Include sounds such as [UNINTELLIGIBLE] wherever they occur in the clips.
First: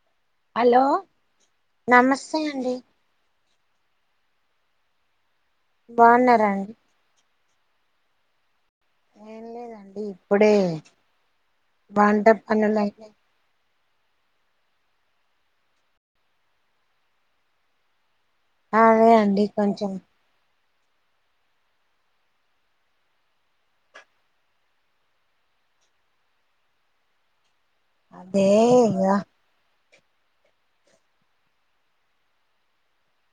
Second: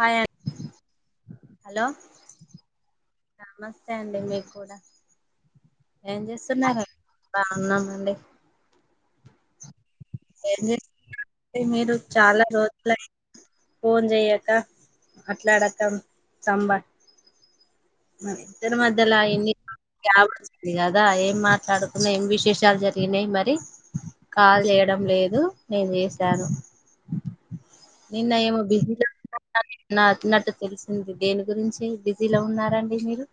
Hi అం hello hello నమస్తే అండి నమస్తే అండి మీకు కూడా బావున్నారా అం బావునమండి ఏం లేదండి ఇప్పుడే ఏం చేస్తు అంటే మీరు వంట చాలా రోజుల పనులైనాయి ఫోన్ చెయ్యక మాట్లాడక సంబ మన ఇద్దరు అదే మధ్యలా అండి ఎన్ని కొంచెం గ్యాప్స్ ఇది కదా ఏం మాట్లాడుకున్నా ఏం విశేషాలు జరిగినాయి మరి కాల్ చేయ టం లేదు నేను చేశాను నిన్న అదే ఏమో బిజల ఇగ నా అనట్టు తెలిసింది దేని గురించి బిజీలో ఉన్నారాండి మీరు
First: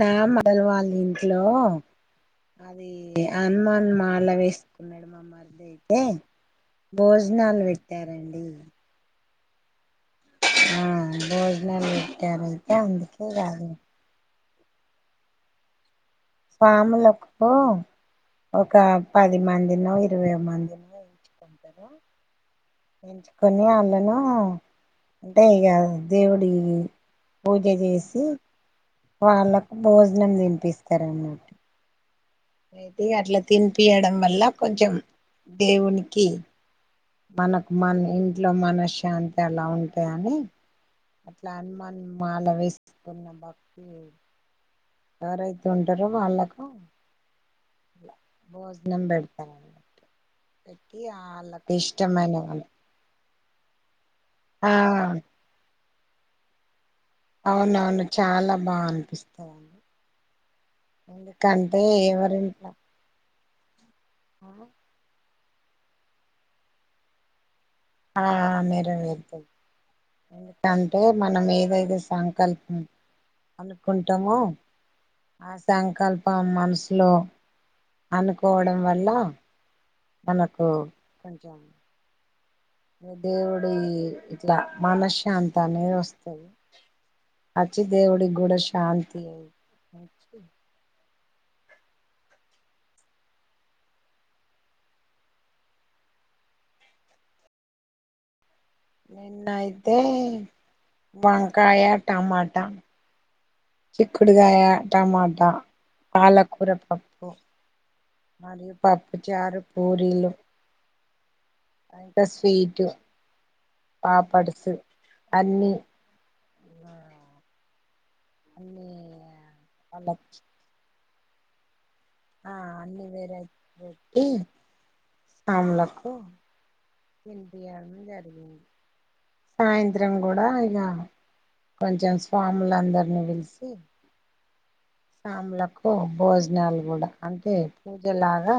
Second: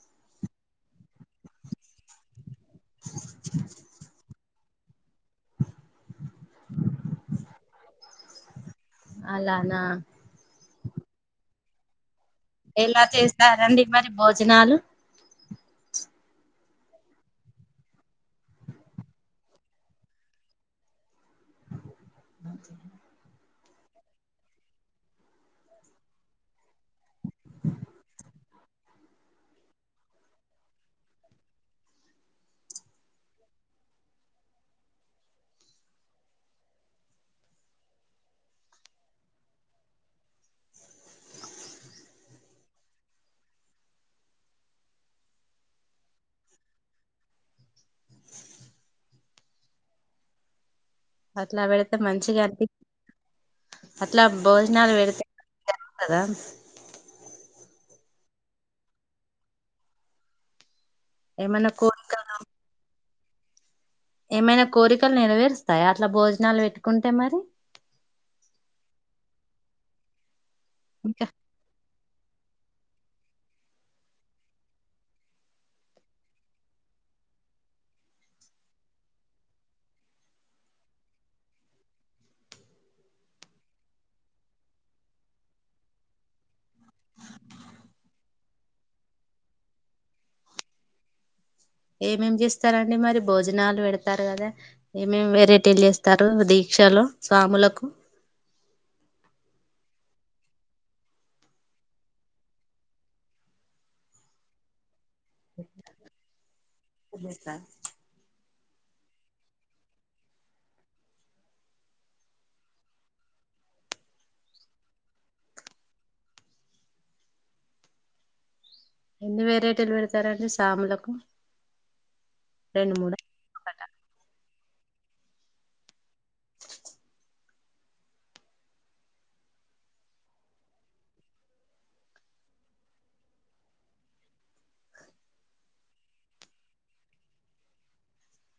నా మొదరలు వాళ్ళ ఇంట్లో డీ హనుమాన్ మాల వేస్ భోజనాలు పెట్టారండి అలానా ఆ [UNINTELLIGIBLE] ఎలా అందుకే కాదు చేస్తారండి మరి భోజనాలు స్వాములతో ఒక పది మందినో ఇరవై మందినో కొంటరరా ఎంచుకొని వాళ్ళను అంటే ఇగ దేవుడి పూజ జెసి వాళ్ళకు భోజనం తినిపిస్తారు అన్నమాట అయితే అట్లా తినిపియడం వల్ల కొంచెం దేవునికి మనకు మన ఇంట్లో మనశ్శాంతి అలా ఉంటాది అని అట్లా హనుమాన్ మాల వేసుకున్న భక్తి ఎవరైతే ఉంటారో వాళ్ళకు భోజనం పెడతాం అన్నమాట పెట్టి ఆ అట్లా వాళ్ళకి పెడితే ఇష్టమైన మంచిగా అనిపి వాళ్ళు అట్లా ఆ భోజనాలు పెడితే [INAUDIBLE] అవునవును చాలా బా అనిపిస్తది అం ఏమైనా ఎందుకంటే కోరికలు ఎవరింట్లా ఏమైనా కోరికలు నెరవేరుస్తాయి అట్లా భోజనాలు పెట్టుకుంటే మరి ఆ నెరవేర్తయ్ ఎందుకంటే ఇంకా మనం ఏదైతే సంకల్ప అనుకుంటామొ ఆ సంకల్పం మనసులో అనుకోవడం వల్ల మనకు కొంచం దేవుడి ఇట్లా మనశాంతనేది వస్తది అచ్చి దేవుడి గుడ శాంతి అచ్చి ఏమేమి చేస్తారండి మరి భోజనాలు పెడతారు కదా ఏమేమి వెరైటీలు చేస్తారు అది క్షలో సాములకు నిన్నయితే వంకాయ టమాటా చిక్కుడుకాయ టమాటా పాలకూర పప్పు మరియు పప్పుచారు పూరీలు ఇంకా స్వీట్ పాపడ్సు అన్నీ అన్నీ ఎన్ని వెరైటీలు వాళ్ళకి పెడతారండి సాములకు ఆ రెండు అన్ని మూడు వరైటీ పెట్టి సామ్లకు సాయంత్రం గూడా ఇగా కొంచెం స్వాములందరినీ పిలిసి సాములకు భోజనాలు గూడా అంటే పూజలాగా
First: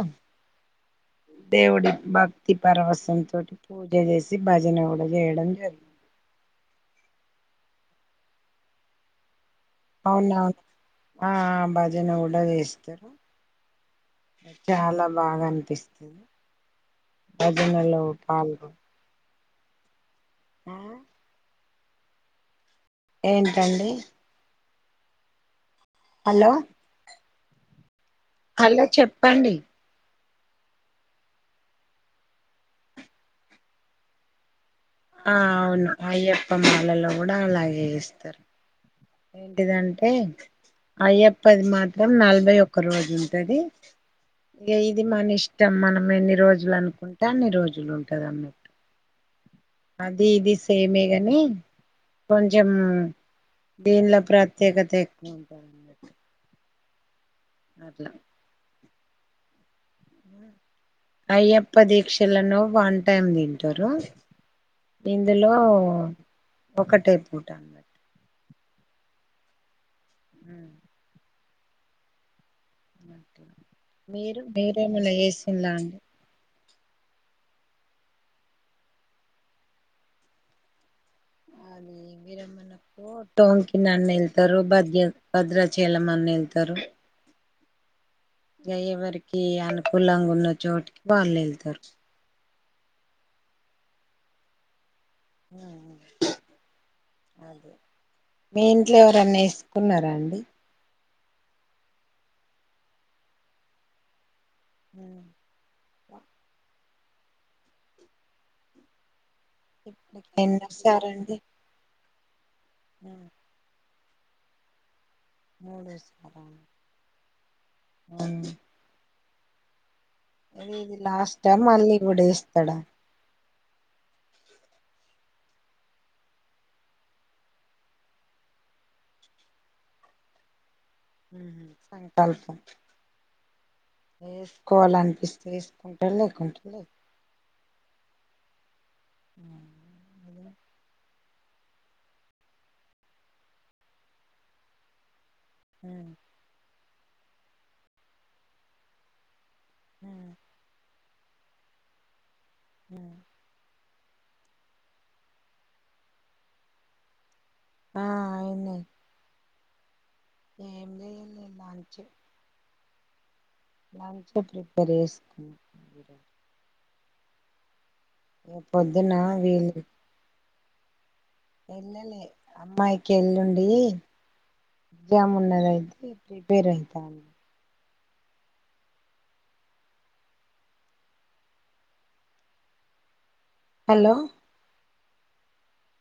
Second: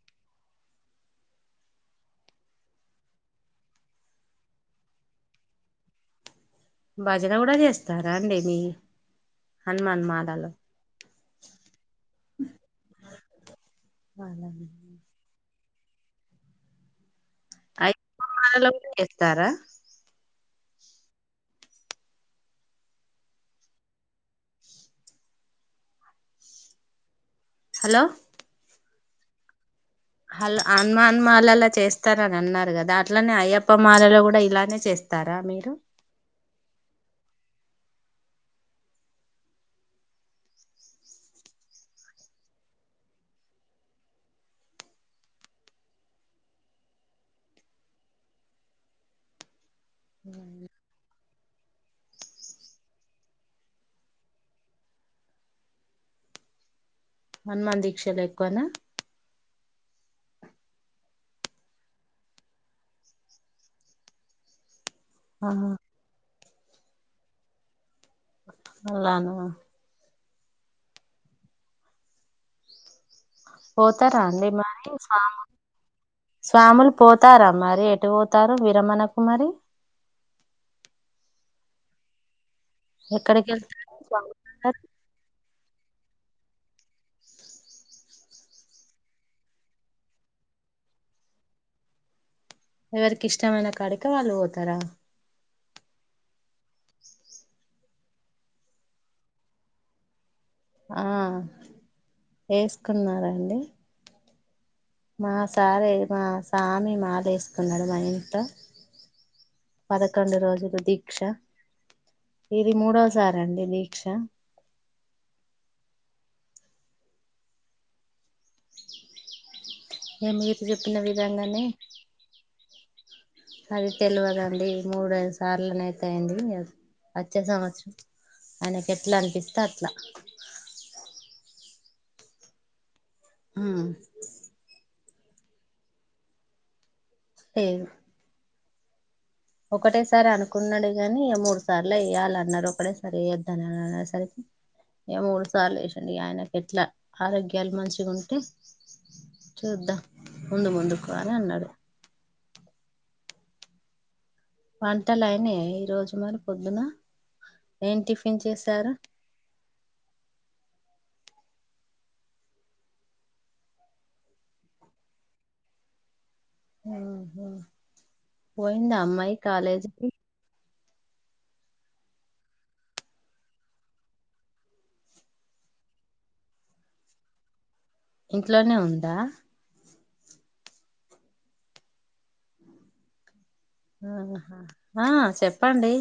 దేవుడి భక్తి పరవసం తోటి పూజ చేసి భజన కూడా చేయడం జరిగింది భజన గుడా చేస్తారా అండి మీ హనుమాన్ మాలలో అవునవున్ ఆ బజను కూడా జెస్తారు చాలా బాగా అనిపిస్ బజనలో పాల్ తార ఆ ఏంటండీ అల్లో హల్లో హల్లో చెప్పండి హెలొ అన్మాన్మాలల చేస్తార్ అన్అన్నార్ గద అట్లనే అయ్యప్ప మాలలో కూడా ఇలానే చేస్తారా ఆ మీరు అవును అయ్యప్పమాలలో కూడా అలాగే ఏస్తరు ఏంటిదంటే అయ్యప్పది మాత్రం నలభై ఒక్క రోజు ఉంటది. ఇగ ఇది మన ఇష్టం మనం ఎన్ని రోజుల్ అనుకుంటే అన్ని రోజులు ఉంటది అన్నట్టు. అది ఇది సెమేగని కొంచేం దీన్ల ప్రత్యేకత ఎక్కువ ఉంటంది. హనుమాన్ దీక్షల్ ఎక్కవన అయ్యప్ప దీక్షలను వన్ టైమ్ తింటరు ఇందులో ఆహా ఒకటె పూట అలానా మ్మ్ పోతారా మీరు అండి మీరేమన్నా [UNINTELLIGIBLE] చేసిన్లా అండి స్వాములు పోతారా మరి ఎటు వోతారు విరమణకుమరి అది విరమణకో ఎక్కడికి వెళ్తారు టోన్కినన స్వాములు ఏళ్తరు అందరూ భద్ర భద్రా చెల్లమన్న ఏళ్తారు ఇంగ ఎవరికి అనుకూలంగా ఉన్న చోటికి వాల్ ఏళ్తరు ఎవరికి ఇష్టమైన కాడికి వాళ్ళు వొతారా మ్ అదె మీ ఇంట్లో ఎవరన్న ఏసుకున్నారా అండి ఆ వేస్కున్నారండి మా సారే మా సామి మాల ఎస్కున్నాడ్ మా ఇంట్లో పదకొండు రోజులు దీక్ష ఎన్నోసారండి ఇది మూడవసారి అండి దీక్ష మూడో సారా ఉ మీరు ఇది చెప్పిన లాస్టా విధంగనే మళ్ళీ కూడా వేస్తాడా అది తెల్వదండి మూడుఐదు సార్లనైతే అయింది వచ్చే సంవత్సరం ఆయనకు ఎట్ల అనిపిస్తే అట్ల మ్ హ్ సంకల్పం ఉమ్ వేసుకోవలన్ ఇస్ తీస్కుంటా లేకుంటే లెదు ఏవ్ ఒకటేసారి అదే అనుకున్నడు గాని మూడు సార్లు ఏయ్యాల అన్నాడ్ ఒకటేసారి ఏయద్దని అనే సరికి ఏ మూడు సార్లు వేశిండు ఆయనకు ఎట్ల ఆరోగ్యాలు మంచిగుంటే చూద్దాం ముందు ముందుకు అని అన్నాడు. ఆ వంటలయినాయ ఈ రోజు మరి పొద్దున ఏం ఆ టిఫిన్ ఆయనే చేసారు ఏం లే [UNINTELLIGIBLE] లంచ్ ప్రిపేర్ చేస్కో ఆ హ్ పొద్దున్న విల్ కాలేజీకి ఎల్లలే అమ్మాయికి ఎల్లుండి ఎగ్జామ్ ఉన్నదయితే ప్రిపేర్ అయితాంది. ఇంట్లోనే ఉందా హలో ఆహా ఆ చెప్పండి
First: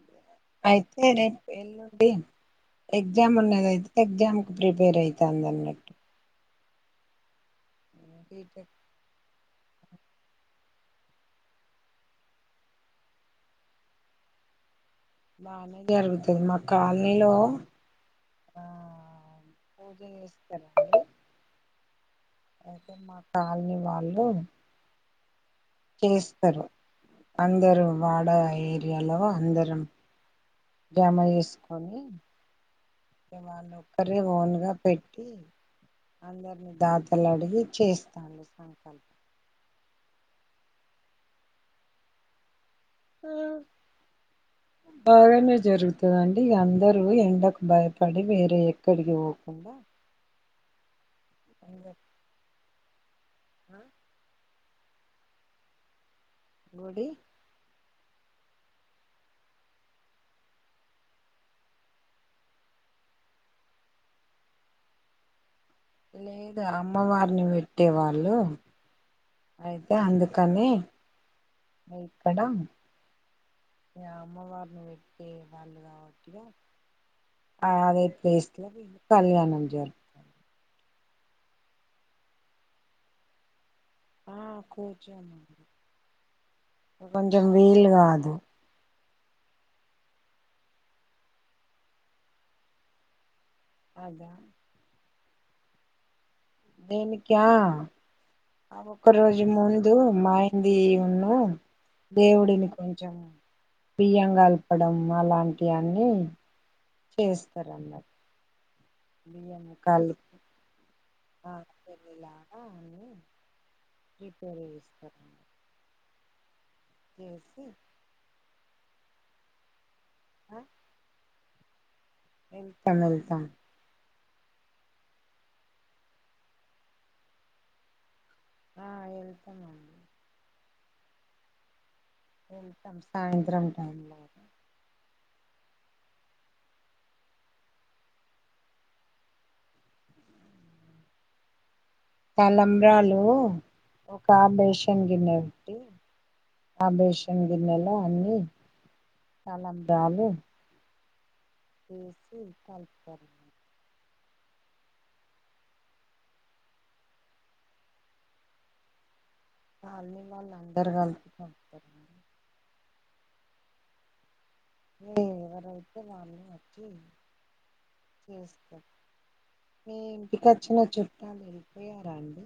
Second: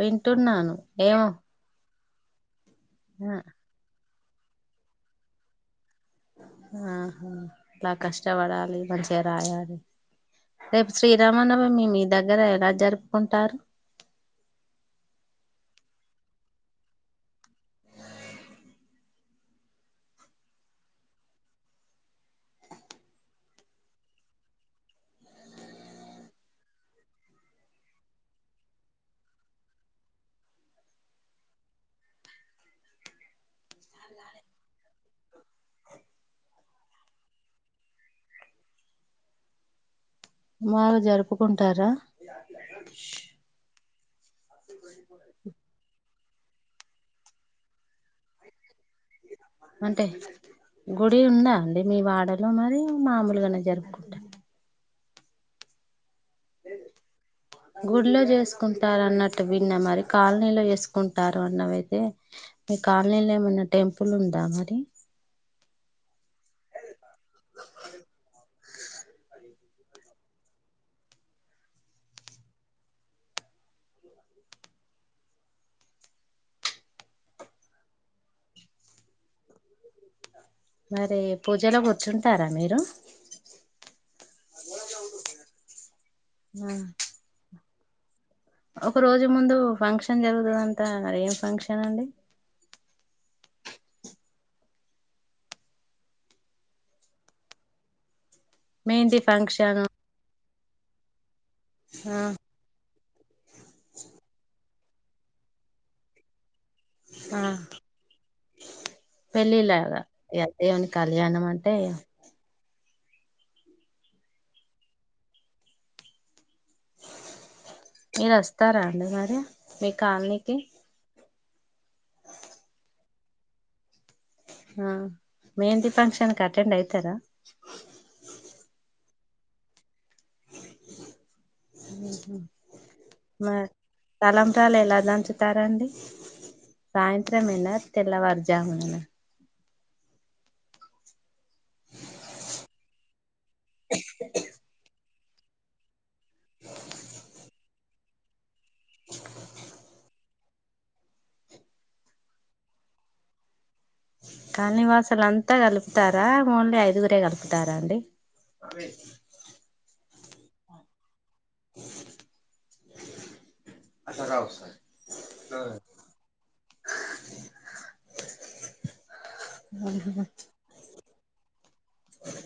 వింటున్నాను ఐతే ఏమో రేప్ ఎలుం డి ఎగ్జామ్ ఆ ఉన్నదిగ అయితే ఎగ్జామ్ కి ప్రిపేరైతందమే ఆహా ఇలా కష్టవడాలి మంచిగా రాయాలి రేప్ శ్రీరామనవమి మీ దగ్గర ఎలా జరుపుకుంటారు బానే జరుగుతున్ మా కాల్నీలో ఆ [UNINTELLIGIBLE] ఐతే మా కాల్నీ వాళ్ళు చేస్తరు అందరూ వాడ ఏరియాలో అందరం జమా జేస్కొని అంటే వాళ్లు ఒక్కరే ఓన్గా పెట్టి అందర్ని దాతలడిగి చేస్తారు సంకల్పం బాగ జరుపుకుంటారా అ బాగానే జరుపు తరండి ఇగ అందరూ ఎండక్ బైపడి వేరే ఎక్కడిక్ అంటే గుడి ఉందా అండి మీ వాడలో మరి మామూల్గానే జర్పుకుంట గుడి గుల్లో జేస్కుంటార్ అన్నట్టు విన్న మరి కాల్నీలో చేస్కుంటారు అన్నవైతే మీ కాల్నీలో ఏమన్నా టెంపుల్ ఉందా మరి లేదూ అమ్మవార్ని పెట్టే వాళ్ళు అయితే అందుకని ఇక్కడ ఇగ అమ్మవార్ని పెట్టే వాళ్ళు కావట్టిగా అదే ప్లేస్ల కళ్యాణం జరు మరి పూజలో కూర్చుంటారా మీరు ఆ కూర్చో ఆ కొంచం వీల్ గదు ఒక రోజు ముందు ఫంక్షన్ జరుగుతదంతా మరేం ఫంక్షన్ అండి. అదా దేనికి అ అ ఒక్క మెహందీ రోజు ఫంక్షన్ ముందు మాయ్ ది ఉను ఆ దేవుడిని కొం చం బియ్యం గల్పడం అలాంటియన్ని ఆ చేస్తార్ అందర్ బియ్యము పెళ్ళిలాగా కాల్ ఇగ దేవుని కళ్యాణం అ అంటే [UNINTELLIGIBLE] ఈ పేర్ ఎస్తరు మీరొస్తారా అండి మరి మీ కాల్నీకి ఎళ్తాం ఎళ్తాం ఆ మేంటి ఫంక్షన్ కటెండ్ అయితారా ఆ ఏళ్తామండి ఉహు వెళ్తాం సాయంత్రం మర్ టైంలో తలంబ్రల్ ఎలా దంచు తారండి సాయంత్రం మెన తెల్లవార్ జామునన తలంబ్రాలు ఒక బేషన్ గిన్నెట్టి ఆబేషన్ గిన్నెలో అన్ని తలంబ్రాలు ఏసి కల్పుతరు కాల్నివాసులంతా గల్పుతారా ఓన్లీ ఐదుగురే కల్పుతార అండి. అదే కాల్నీ వళ్ అందర్ గల్ అట రావస్ [UNINTELLIGIBLE] మీ ఇంటికోచ్చిన చుట్ట వాల్ వెళ్లిపోయారా అండి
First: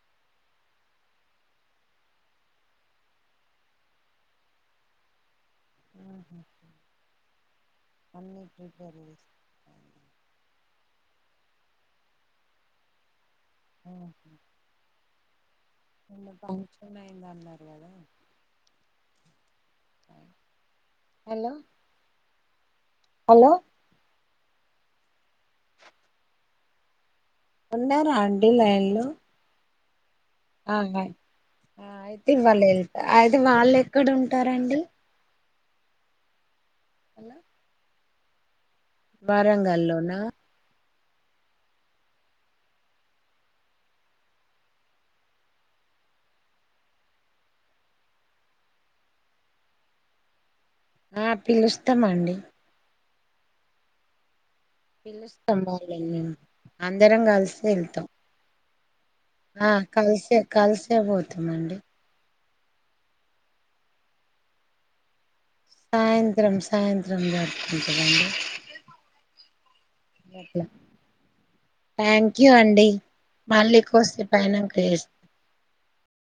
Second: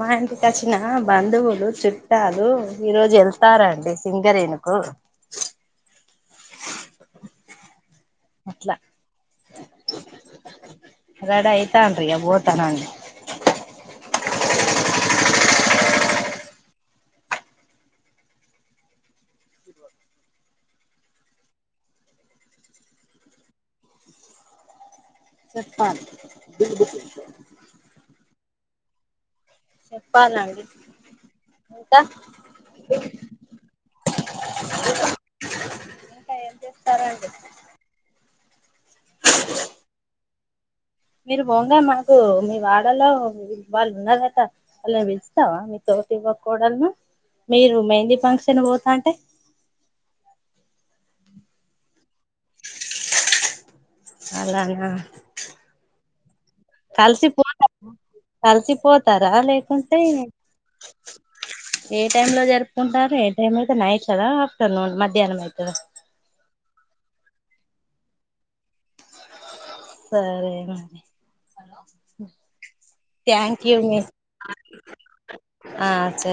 మా ఇంటికొచ్చిన బంధువులు చుట్టాలు ఈ రోజు వెళ్తారండి సింగరేనుకు ఉహు అన్నీ అట్లా ప్రిపేర్ చేస్తాండి రెడీ అయితాండ్రి ఇగ ఓతానం ఉ నిన్న ఫంక్షన్ అయిందన్నారు కదా హలో హలో చెప్పాలి ఉన్నారా అండి లైన్ లో చెప్పాలండి ఆ ఇంకా అ-అయితింగ్ వాళ్ళే అయితే వాళ్ళు ఎక్కడ ఉంటారు అండి ఇంక ఎం చేస్తునా హలో వరంగల్లో నా మీరు బోంగా మాకు మీ వాడలో వాళ్ళున్నారట వాళ్ళని పిలుస్తావా మీతో పోసెవ్వ కోడల్ను మీరు మెంది ఫంక్షన్ పోతాంటే ఆ పిలుస్తామండి అలానా పిల్లుస్తమాలని అందరం కలిస్తే వెళ్తాం తరా ఆ లేకుంటే కలిసే కలిసే పోతామండి ఏ టైంలో జరుపు కుంటారు ఏ టైమైతే నైట్లనా ఆఫ్టర్నూన్ మధ్యాహ్నం అయితే సాయంత్రం సాయంత్రం జరుపుకుంటమండి సరే మరి థ్యాంక్ యూ అండి థ్యాంక్యూ మళ్ళీ మిస్ కోసేపు అయినంక చేస్తా